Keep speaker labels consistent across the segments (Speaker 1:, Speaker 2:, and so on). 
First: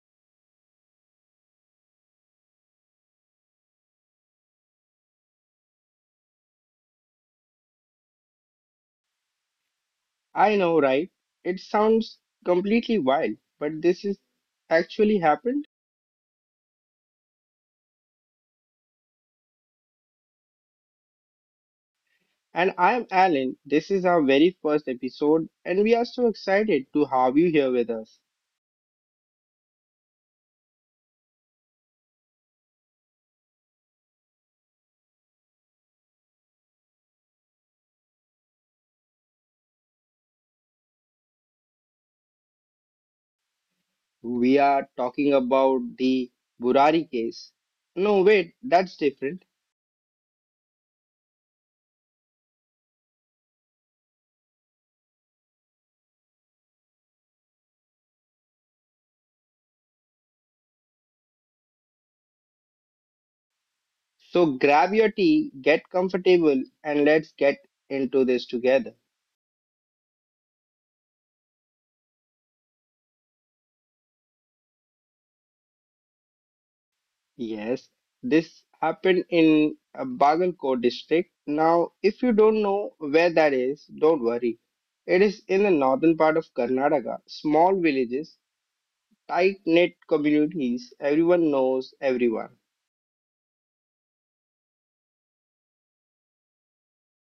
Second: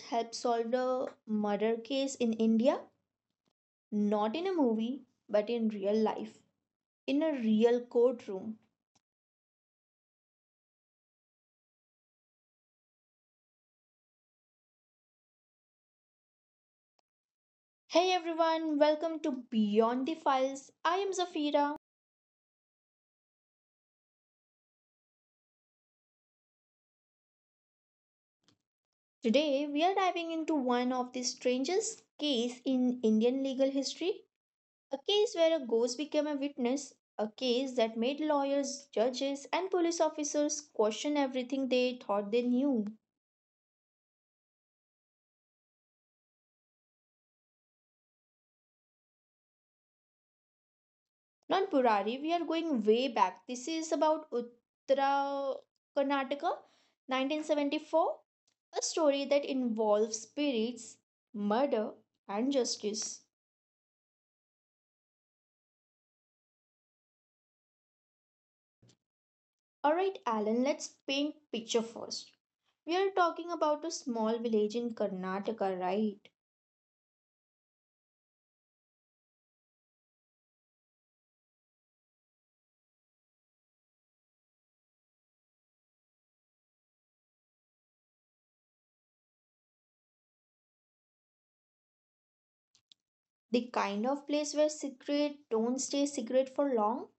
Speaker 1: helped solve a murder case in India? Not in a movie, but in real life, in a real courtroom.
Speaker 2: I know, right? It sounds completely wild, but this is actually happened.
Speaker 1: Hey everyone, welcome to Beyond the Files. I am Zafira.
Speaker 2: And I'm Alan. This is our very first episode, and we are so excited to have you here with us.
Speaker 1: Today we are diving into one of the strangest cases in Indian legal history, a case where a ghost became a witness, a case that made lawyers, judges and police officers question everything they thought they knew.
Speaker 2: We are talking about the Burari case. No, wait, that's different.
Speaker 1: Not Purari, we are going way back. This is about Uttara Karnataka, 1974, a story that involves spirits, murder, and justice.
Speaker 2: So grab your tea, get comfortable, and let's get into this together.
Speaker 1: Alright, Alan, let's paint picture first. We are talking about a small village in Karnataka, right?
Speaker 2: Yes, this happened in Bagalkot district. Now, if you don't know where that is, don't worry. It is in the northern part of Karnataka. Small villages, tight-knit communities, everyone knows everyone.
Speaker 1: The kind of place where secret don't stay secret for long.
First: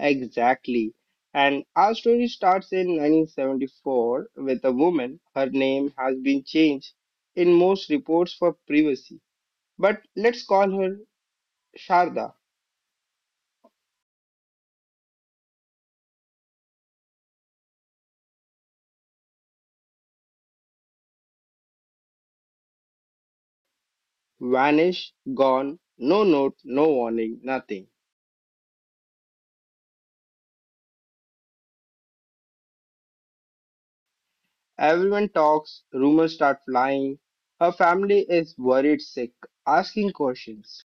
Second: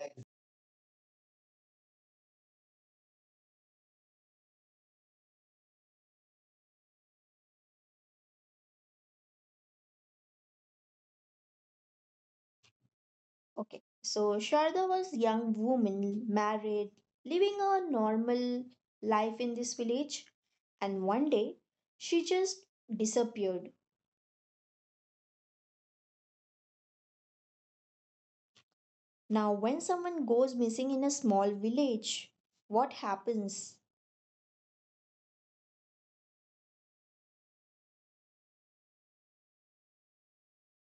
Speaker 2: Exactly. And our story starts in 1974 with a woman. Her name has been changed in most reports for privacy. But let's call her Sharda.
Speaker 1: Okay. So Sharda was a young woman, married, living a normal life in this village, and one day she just disappeared.
Speaker 2: Vanish, gone, no note, no warning, nothing.
Speaker 1: Now, when someone goes missing in a small village, what happens?
Speaker 2: Everyone talks, rumors start flying. Her family is worried sick, asking questions.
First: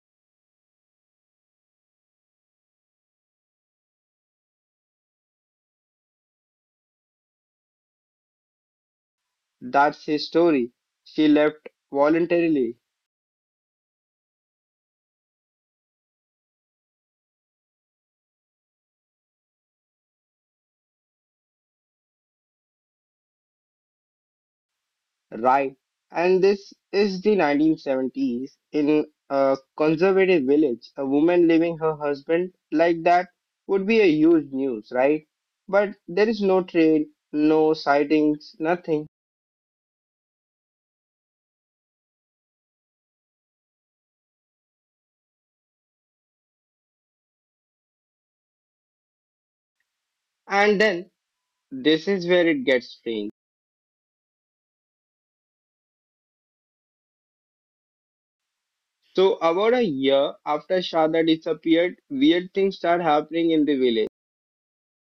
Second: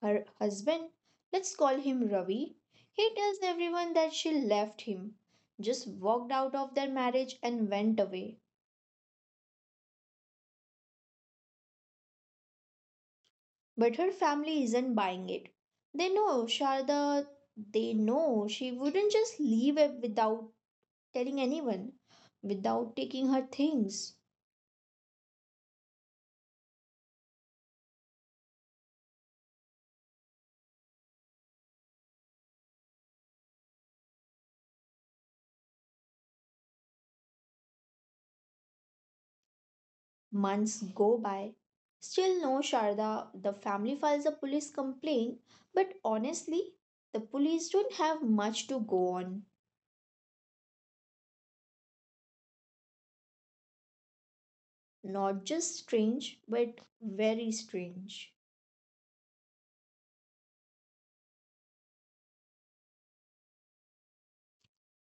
Speaker 1: Her husband, let's call him Ravi, he tells everyone that she left him, just walked out of their marriage and went away.
Speaker 2: That's his story. She left voluntarily,
Speaker 1: But her family isn't buying it. They know Sharda, they know she wouldn't just leave it without telling anyone, without taking her things.
Speaker 2: right? And this is the 1970s in a conservative village. A woman leaving her husband like that would be a huge news, right? But there is no trail, no sightings, nothing.
Speaker 1: Months go by. Still no Sharda, the family files a police complaint, but honestly, the police don't have much to go on.
Speaker 2: And then this is where it gets strange.
Speaker 1: Not just strange, but very strange.
Speaker 2: So, about a year after Shada disappeared, weird things start happening in the village.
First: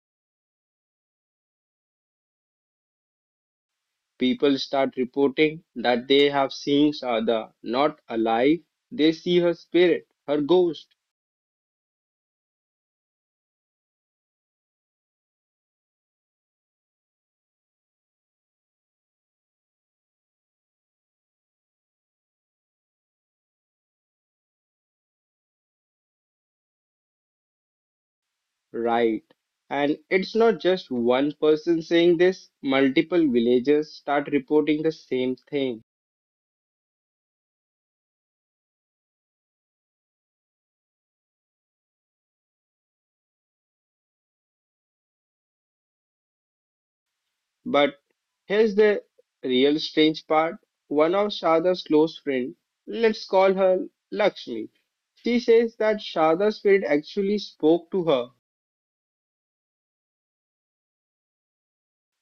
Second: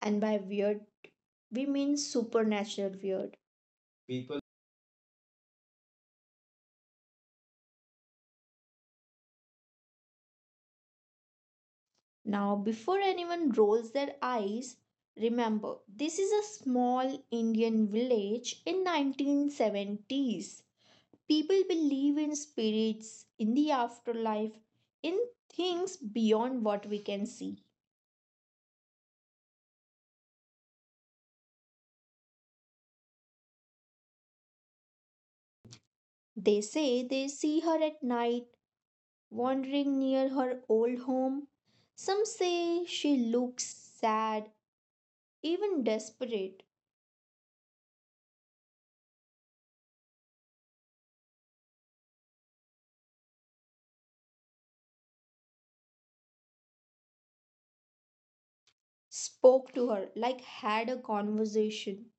Speaker 1: And by weird, we mean supernatural weird. People
Speaker 2: People start reporting that they have seen Shada, not alive. They see her spirit, her ghost,
Speaker 1: now, before anyone rolls their eyes, remember this is a small Indian village in 1970s. People believe in spirits, in the afterlife, in things beyond what we can see.
Speaker 2: right? And it's not just one person saying this, multiple villagers start reporting the same thing.
Speaker 1: They say they see her at night wandering near her old home. Some say she looks sad, even desperate.
Speaker 2: But here's the real strange part, one of Shada's close friends, let's call her Lakshmi. She says that Sharda's spirit actually spoke to her.
Speaker 1: Spoke to her like had a conversation.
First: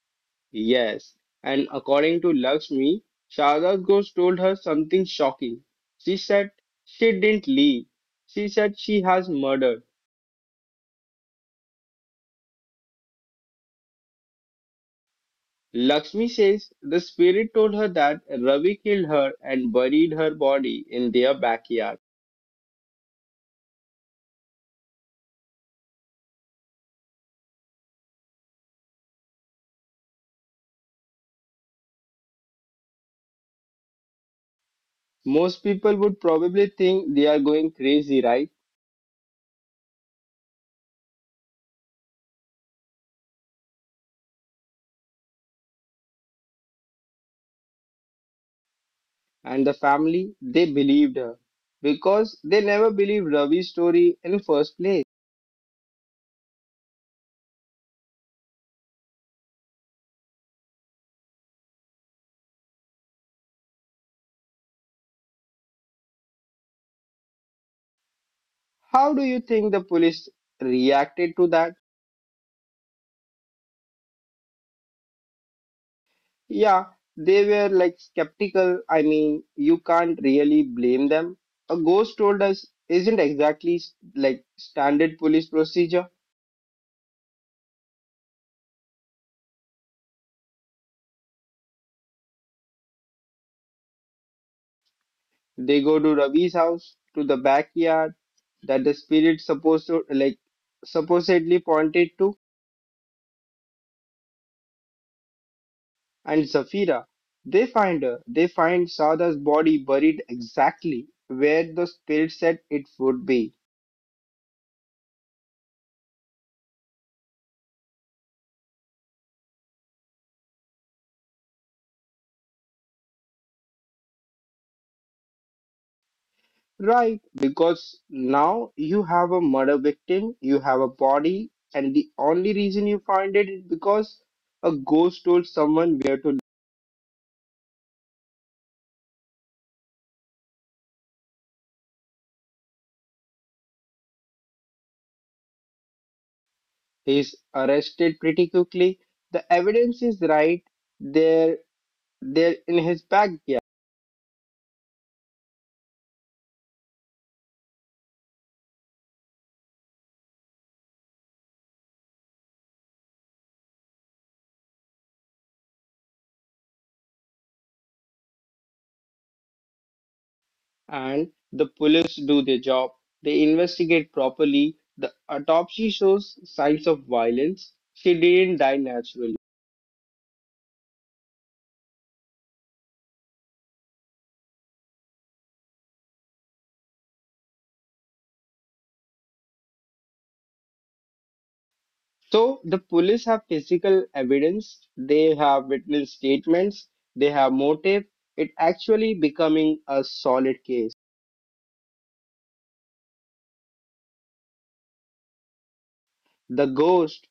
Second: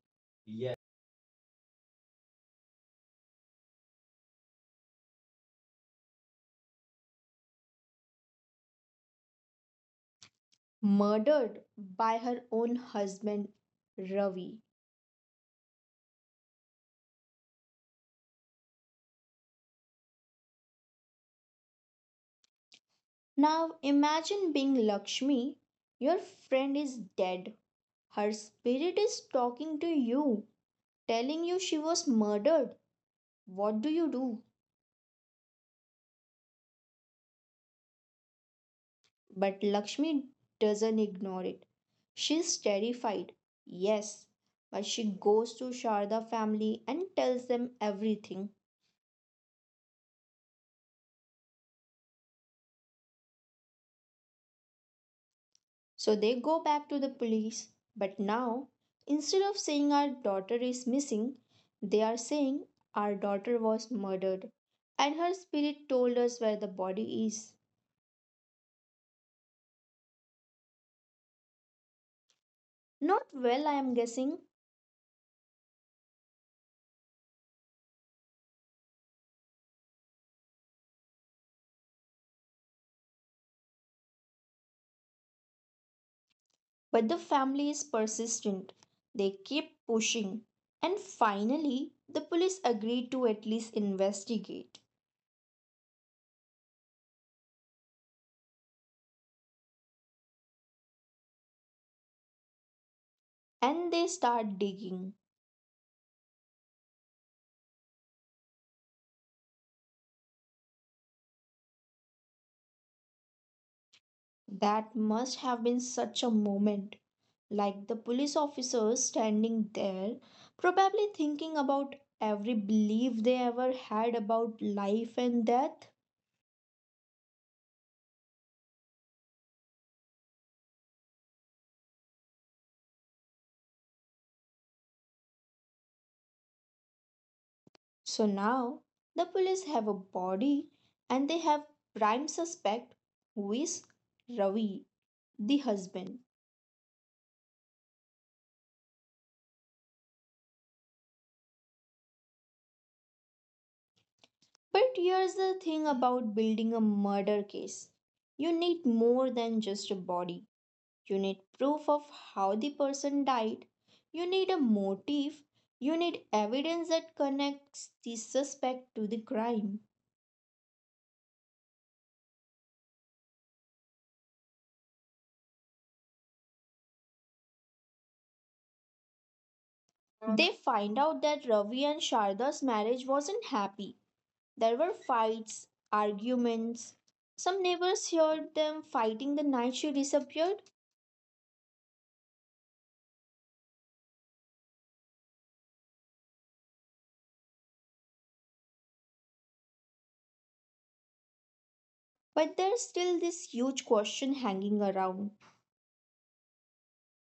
Speaker 2: Yes, and according to Lakshmi, Sharda's ghost told her something shocking. She said she didn't leave. She said she has murdered.
Speaker 1: Murdered by her own husband Ravi.
Speaker 2: Lakshmi says the spirit told her that Ravi killed her and buried her body in their backyard.
Speaker 1: Now imagine being Lakshmi. Your friend is dead. Her spirit is talking to you, telling you she was murdered. What do you do?
Speaker 2: Most people would probably think they are going crazy, right?
Speaker 1: But Lakshmi doesn't ignore it. She's terrified. Yes, but she goes to Sharda family and tells them everything.
Speaker 2: And the family, they believed her because they never believed Ravi's story in first place.
Speaker 1: So they go back to the police. But now, instead of saying our daughter is missing, they are saying our daughter was murdered and her spirit told us where the body is.
Speaker 2: How do you think the police reacted to that?
Speaker 1: Not well, I am guessing,
Speaker 2: Yeah, they were like skeptical. I mean, you can't really blame them. A ghost told us isn't exactly like standard police procedure.
Speaker 1: but the family is persistent. They keep pushing. And finally, the police agreed to at least investigate.
Speaker 2: They go to Ravi's house, to the backyard that the spirit supposed to supposedly pointed to,
Speaker 1: And they start digging.
Speaker 2: and Zafira. They find her. They find Sada's body buried exactly where the spirit said it would be.
Speaker 1: That must have been such a moment like the police officers standing there, probably thinking about every belief they ever had about life and death.
Speaker 2: Right, because now you have a murder victim, you have a body, and the only reason you find it is because a ghost told someone where to live.
Speaker 1: So now the police have a body and they have prime suspect who is Ravi, the husband.
Speaker 2: He's arrested pretty quickly. The evidence is right there, there in his backyard,
Speaker 1: But here's the thing about building a murder case. You need more than just a body. You need proof of how the person died. You need a motive. You need evidence that connects the suspect to the crime.
Speaker 2: and the police do their job. They investigate properly. The autopsy shows signs of violence. She didn't die naturally.
Speaker 1: They find out that Ravi and Sharda's marriage wasn't happy. There were fights, arguments. Some neighbors heard them fighting the night she disappeared,
Speaker 2: So the police have physical evidence, they have witness statements, they have motive. It actually becoming a solid case.
Speaker 1: but there's still this huge question hanging around.
Speaker 2: The ghost.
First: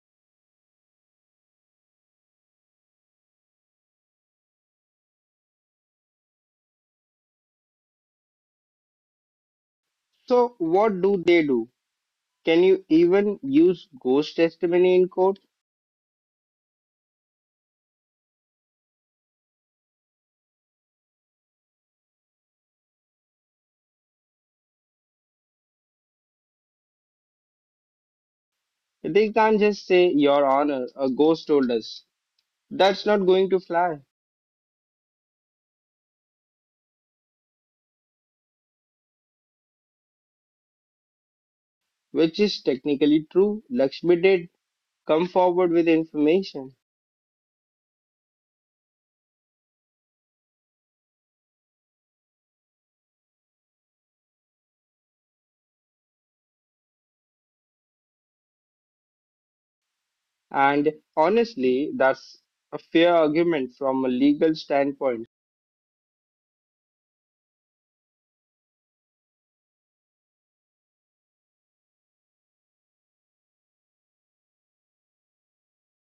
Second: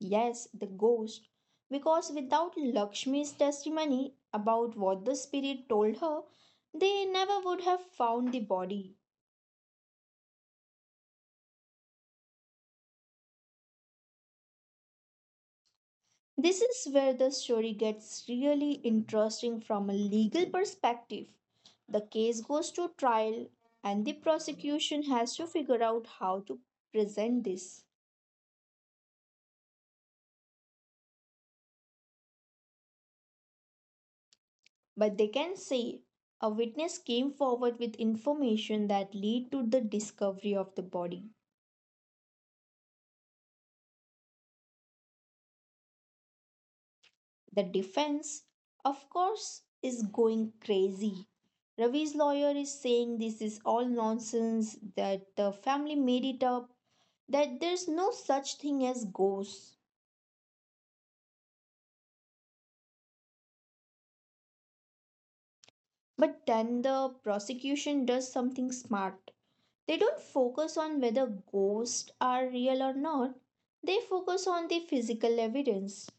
Speaker 1: Yes, the ghost. Because without Lakshmi's testimony about what the spirit told her, they never would have found the body.
Speaker 2: So what do they do? Can you even use ghost testimony in court?
Speaker 1: This is where the story gets really interesting from a legal perspective. The case goes to trial, and the prosecution has to figure out how to present this.
Speaker 2: They can't just say, Your Honor, a ghost told us. That's not going to fly,
Speaker 1: But they can say a witness came forward with information that lead to the discovery of the body.
Speaker 2: which is technically true. Lakshmi did come forward with information.
Speaker 1: The defense, of course, is going crazy. Ravi's lawyer is saying this is all nonsense, that the family made it up, that there's no such thing as ghosts.
Speaker 2: And honestly, that's a fair argument from a legal standpoint.
Speaker 1: But then the prosecution does something smart. They don't focus on whether ghosts are real or not, they focus on the physical evidence.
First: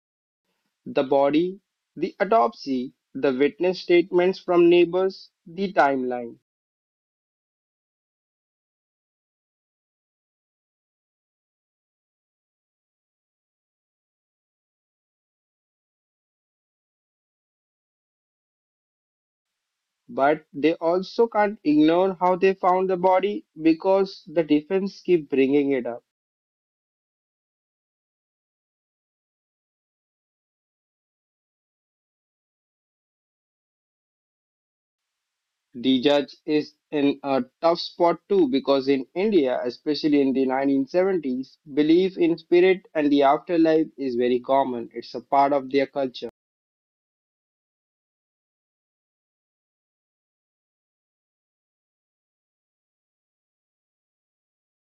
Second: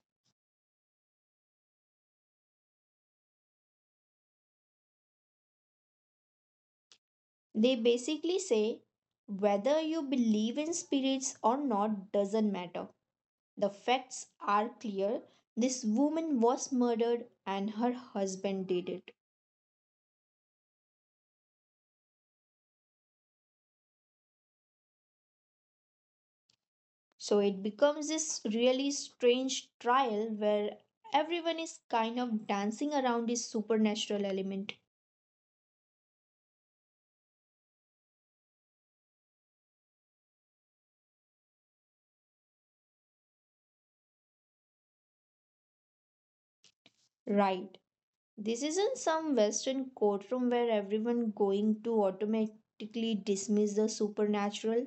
Speaker 2: The body, the autopsy, the witness statements from neighbors, the timeline.
Speaker 1: They basically say whether you believe in spirits or not doesn't matter. The facts are clear. This woman was murdered and her husband did it.
Speaker 2: But they also can't ignore how they found the body because the defense keep bringing it up.
Speaker 1: So it becomes this really strange trial where everyone is kind of dancing around this supernatural element.
Speaker 2: The judge is in a tough spot too because in India, especially in the 1970s, belief in spirit and the afterlife is very common. It's a part of their culture.
Speaker 1: Right. This isn't some western courtroom where everyone going to automatically dismiss the supernatural.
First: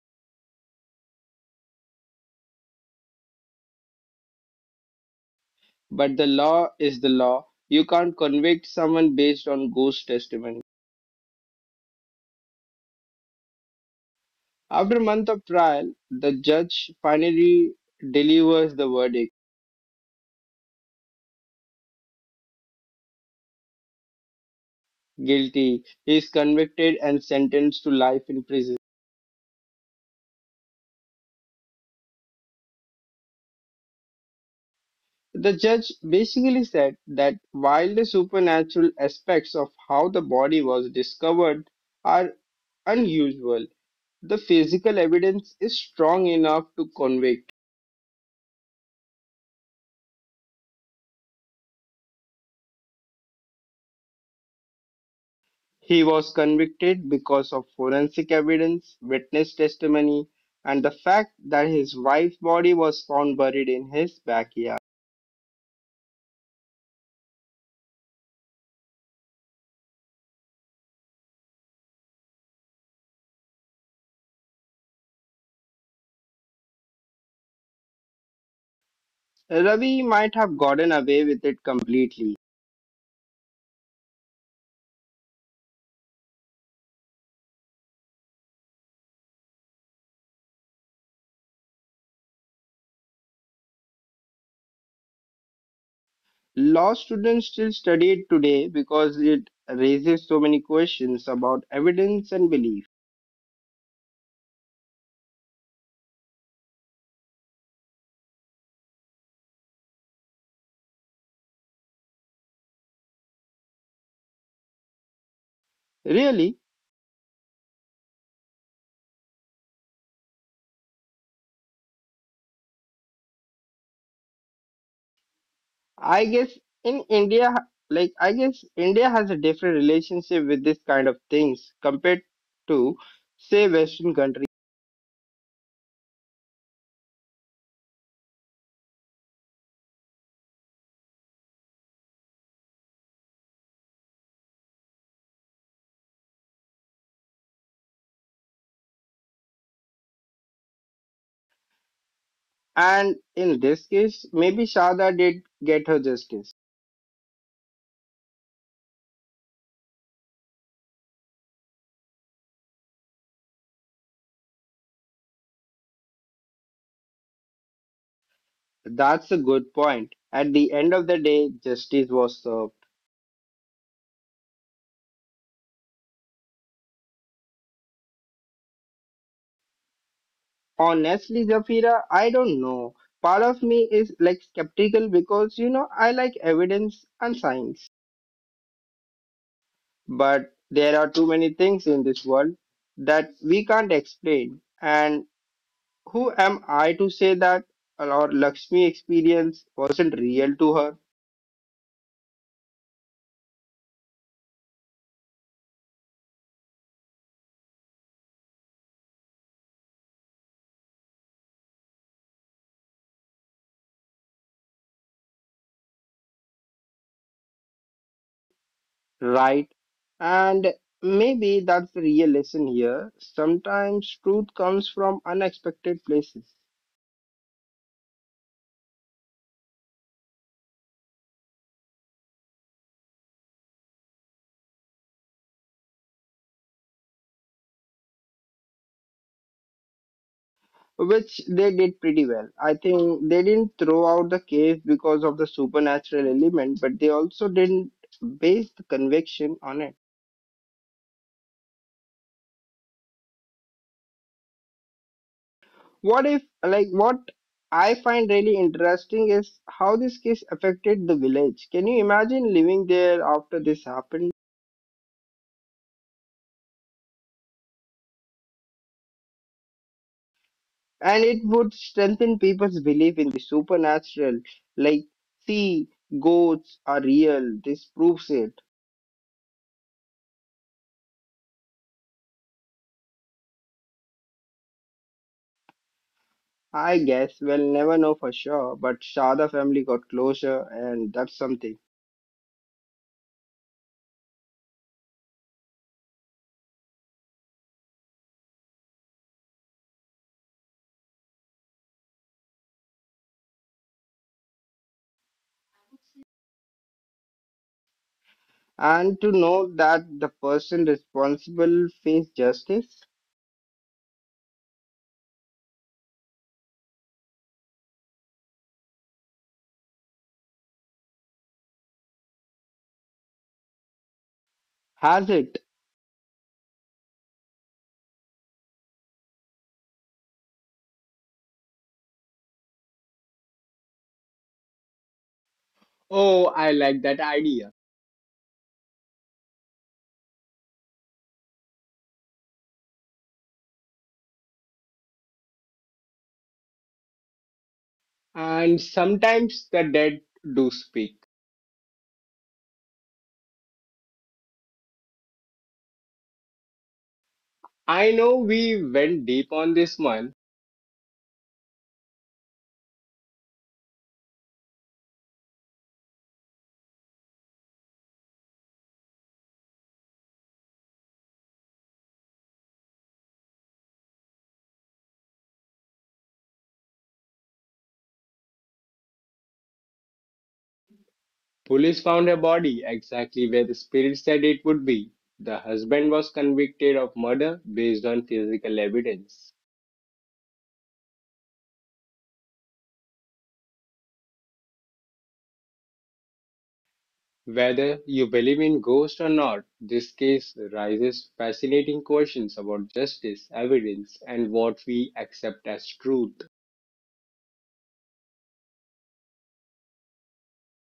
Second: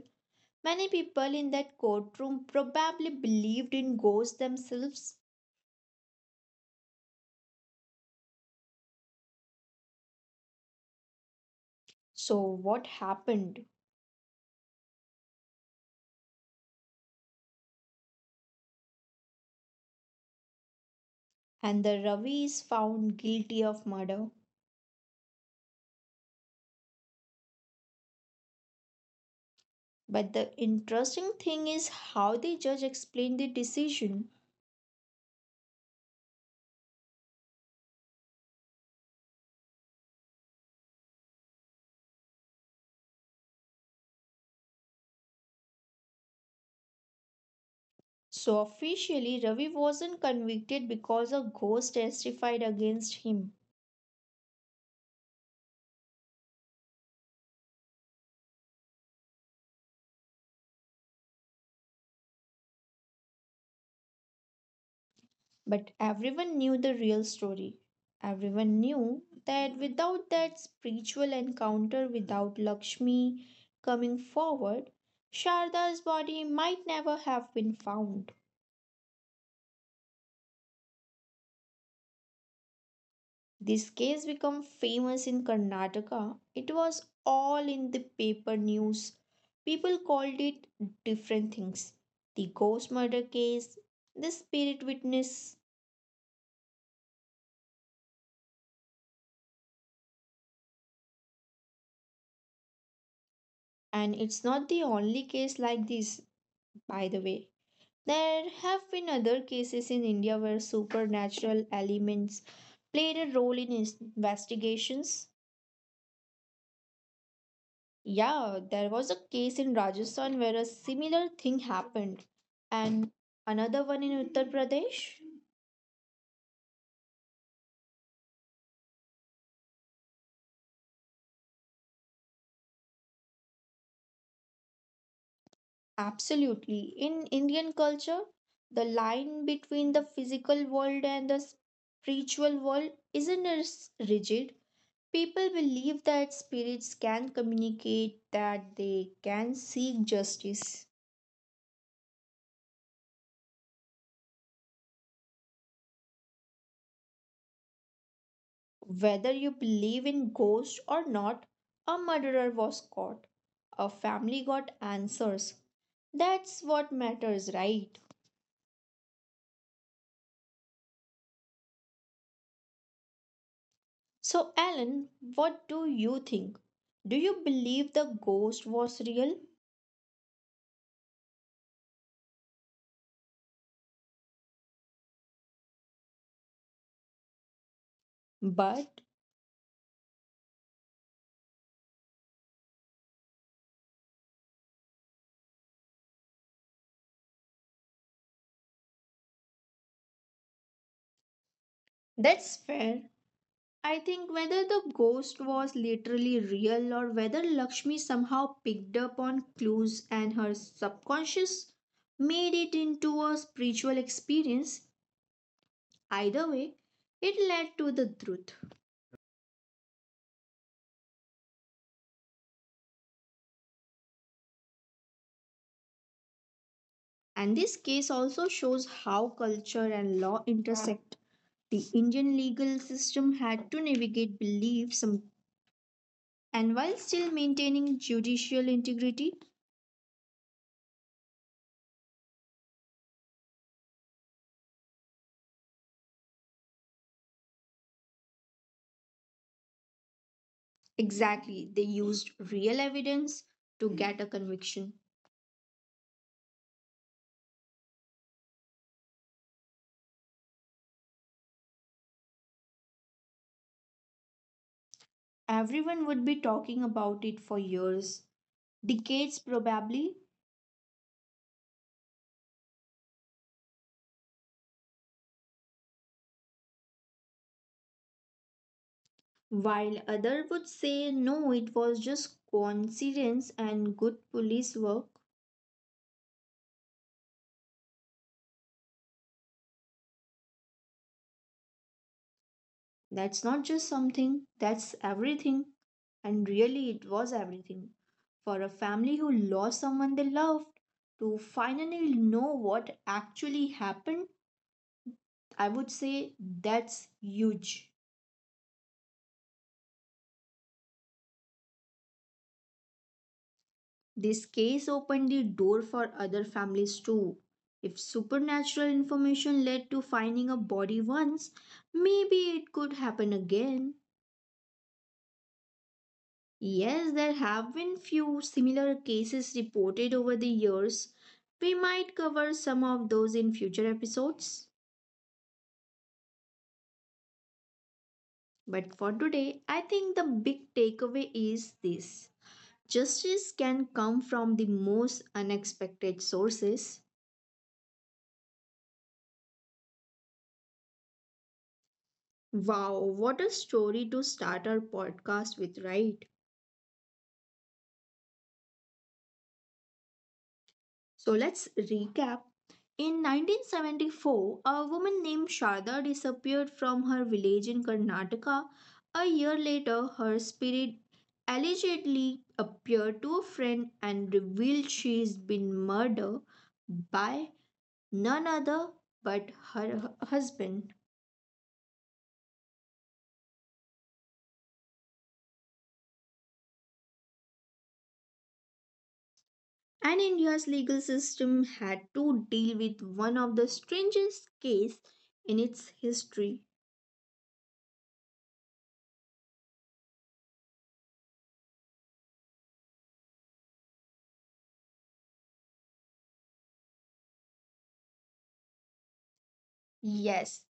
Speaker 1: Many people in that courtroom probably believed in ghosts themselves.
Speaker 2: But the law is the law. You can't convict someone based on ghost testimony.
Speaker 1: So what happened?
Speaker 2: After a month of trial, the judge finally delivers the verdict.
Speaker 1: And the Ravi is found guilty of murder.
Speaker 2: Guilty. He is convicted and sentenced to life in prison.
Speaker 1: But the interesting thing is how the judge explained the decision.
Speaker 2: The judge basically said that while the supernatural aspects of how the body was discovered are unusual, the physical evidence is strong enough to convict.
Speaker 1: So, officially, Ravi wasn't convicted because a ghost testified against him.
Speaker 2: He was convicted because of forensic evidence, witness testimony, and the fact that his wife's body was found buried in his backyard.
Speaker 1: But everyone knew the real story. Everyone knew that without that spiritual encounter, without Lakshmi coming forward, Sharda's body might never have been found.
Speaker 2: Ravi might have gotten away with it completely.
Speaker 1: This case became famous in Karnataka. It was all in the paper news. People called it different things. The ghost murder case, the spirit witness,
Speaker 2: Law students still study it today because it raises so many questions about evidence and belief.
Speaker 1: and it's not the only case like this, by the way. There have been other cases in India where supernatural elements played a role in investigations.
Speaker 2: Really,
Speaker 1: Yeah, there was a case in Rajasthan where a similar thing happened, and another one in Uttar Pradesh.
Speaker 2: I guess in India, I guess India has a different relationship with this kind of things compared to, say, Western countries.
Speaker 1: Absolutely. In Indian culture, the line between the physical world and the spiritual world isn't as rigid. People believe that spirits can communicate, that they can seek justice.
Speaker 2: And in this case, maybe Shada did get her justice.
Speaker 1: Whether you believe in ghosts or not, a murderer was caught. A family got answers. That's what matters, right?
Speaker 2: That's a good point. At the end of the day, justice was served.
Speaker 1: So, Alan, what do you think? Do you believe the ghost was real?
Speaker 2: Honestly, Zafira, I don't know. Part of me is like skeptical because you know I like evidence and science.
Speaker 1: But
Speaker 2: But there are too many things in this world that we can't explain. And who am I to say that our Lakshmi experience wasn't real to her,
Speaker 1: that's fair. I think whether the ghost was literally real or whether Lakshmi somehow picked up on clues and her subconscious made it into a spiritual experience, either way, it led to the truth.
Speaker 2: right? And maybe that's the real lesson here. Sometimes truth comes from unexpected places.
Speaker 1: And this case also shows how culture and law intersect. The Indian legal system had to navigate beliefs and while still maintaining judicial integrity,
Speaker 2: Which they did pretty well. I think they didn't throw out the case because of the supernatural element, but they also didn't base the conviction on it.
Speaker 1: exactly, they used real evidence to get a conviction.
Speaker 2: What if, like, what I find really interesting is how this case affected the village. Can you imagine living there after this happened?
Speaker 1: Everyone would be talking about it for years, decades probably,
Speaker 2: And it would strengthen people's belief in the supernatural. Like, see, goats are real. This proves it.
Speaker 1: while other would say no, it was just coincidence and good police work.
Speaker 2: I guess we'll never know for sure, but Shada family got closure, and that's something.
Speaker 1: That's not just something, that's everything. And really, it was everything. For a family who lost someone they loved, to finally know what actually happened, I would say that's huge.
Speaker 2: And to know that the person responsible face justice
Speaker 1: This case opened the door for other families too. If supernatural information led to finding a body once, maybe it could happen again.
Speaker 2: has it.
Speaker 1: Yes, there have been few similar cases reported over the years. We might cover some of those in future episodes.
Speaker 2: Oh, I like that idea.
Speaker 1: But for today, I think the big takeaway is this: justice can come from the most unexpected sources.
Speaker 2: And sometimes the dead do speak.
Speaker 1: Wow, what a story to start our podcast with, right?
Speaker 2: I know we went deep on this one.
Speaker 1: So let's recap. In 1974, a woman named Sharda disappeared from her village in Karnataka. A year later, her spirit allegedly appeared to a friend and revealed she's been murdered by none other but her husband.
Speaker 2: Police found her body exactly where the spirit said it would be. The husband was convicted of murder based on physical evidence.
Speaker 1: And India's legal system had to deal with one of the strangest cases in its history.
Speaker 2: Whether you believe in ghosts or not, this case raises fascinating questions about justice, evidence, and what we accept as truth.
Speaker 1: Yes,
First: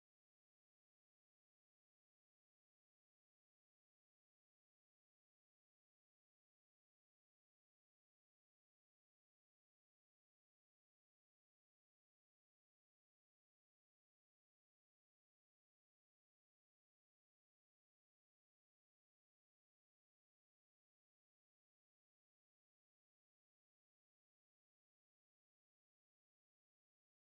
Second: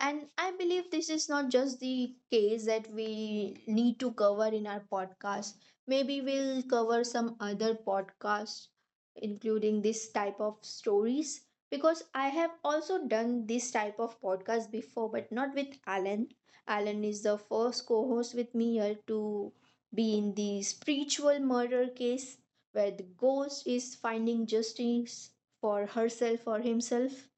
Speaker 1: and I believe this is not just the case that we need to cover in our podcast. Maybe we'll cover some other podcasts, including this type of stories, because I have also done this type of podcast before, but not with Alan. Alan is the first co host with me here to be in the spiritual murder case where the ghost is finding justice for herself or himself.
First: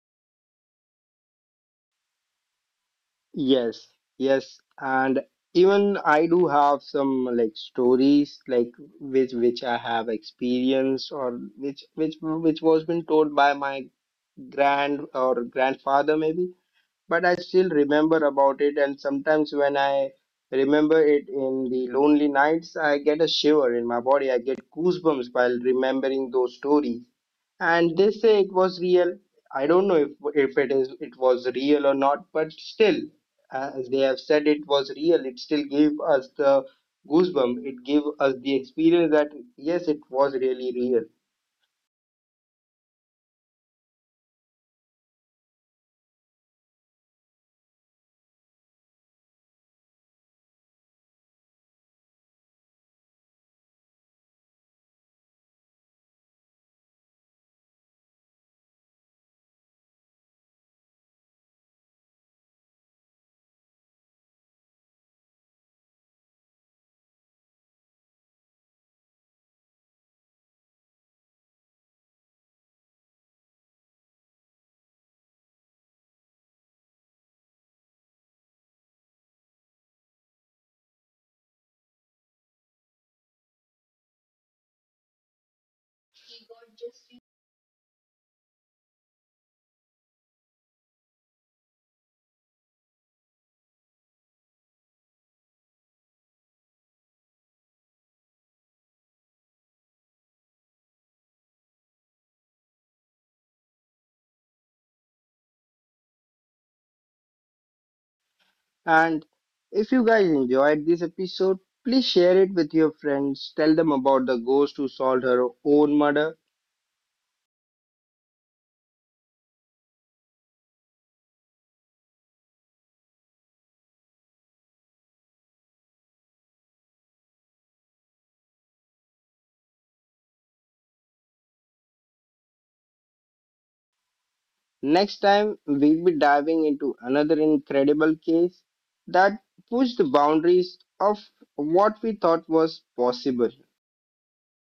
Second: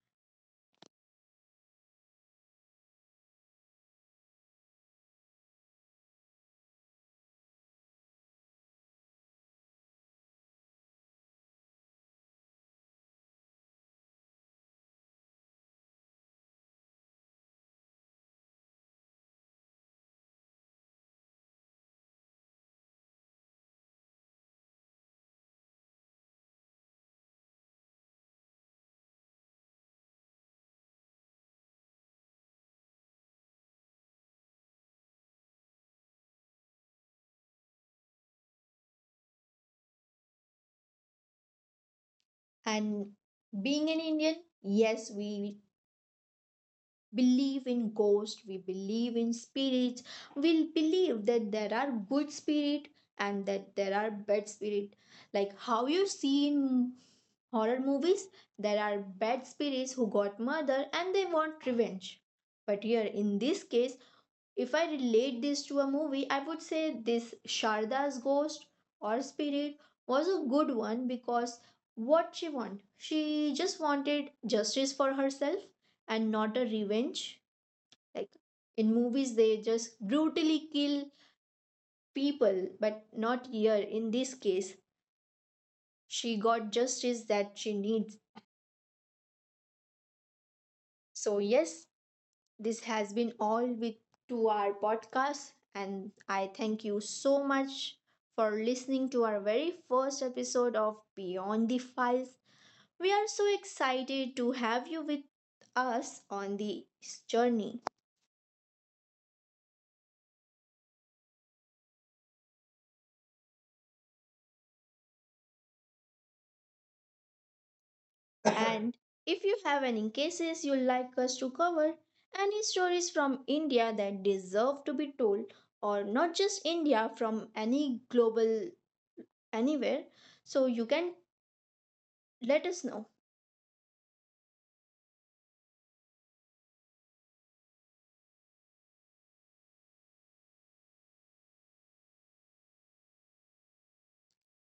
Speaker 2: Yes, yes, and even I do have some like stories like which I have experienced or which was been told by my grand or grandfather maybe but I still remember about it. And sometimes when I remember it in the lonely nights, I get a shiver in my body. I get goosebumps while remembering those stories. And they say it was real. I don't know if it is it was real or not, but still, as they have said, it was real. It still gave us the goosebump. It gave us the experience that yes, it was really real.
Speaker 1: And being an Indian, yes, we believe in ghosts, we believe in spirits, we believe that there are good spirit and that there are bad spirit. Like how you see in horror movies, there are bad spirits who got murdered and they want revenge. But here in this case, if I relate this to a movie, I would say this Sharda's ghost or spirit was a good one because what she want? She just wanted justice for herself and not a revenge. Like in movies, they just brutally kill people, but not here. In this case, she got justice that she needs. So, yes, this has been all with to our podcast and I thank you so much for listening to our very first episode of Beyond the Files. We are so excited to have you with us on this journey.
Speaker 2: And if you guys enjoyed this episode, please share it with your friends. Tell them about the ghost who solved her own murder.
Speaker 1: And if you have any cases you'd like us to cover, any stories from India that deserve to be told, or not just India, from any global anywhere, so you can let us know.
Speaker 2: Next time, we'll be diving into another incredible case that pushed the boundaries of what we thought was possible.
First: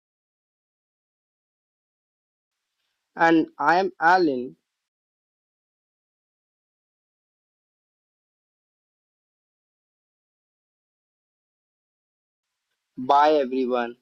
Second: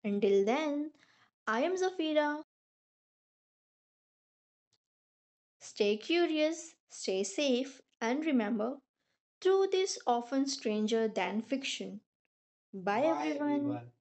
Speaker 1: Until then, I am Zafira.
Speaker 2: And I am Alan.
Speaker 1: Stay curious, stay safe, and remember truth is often stranger than fiction. Bye, bye
Speaker 2: Bye,
Speaker 1: everyone. Everyone.
Speaker 2: everyone.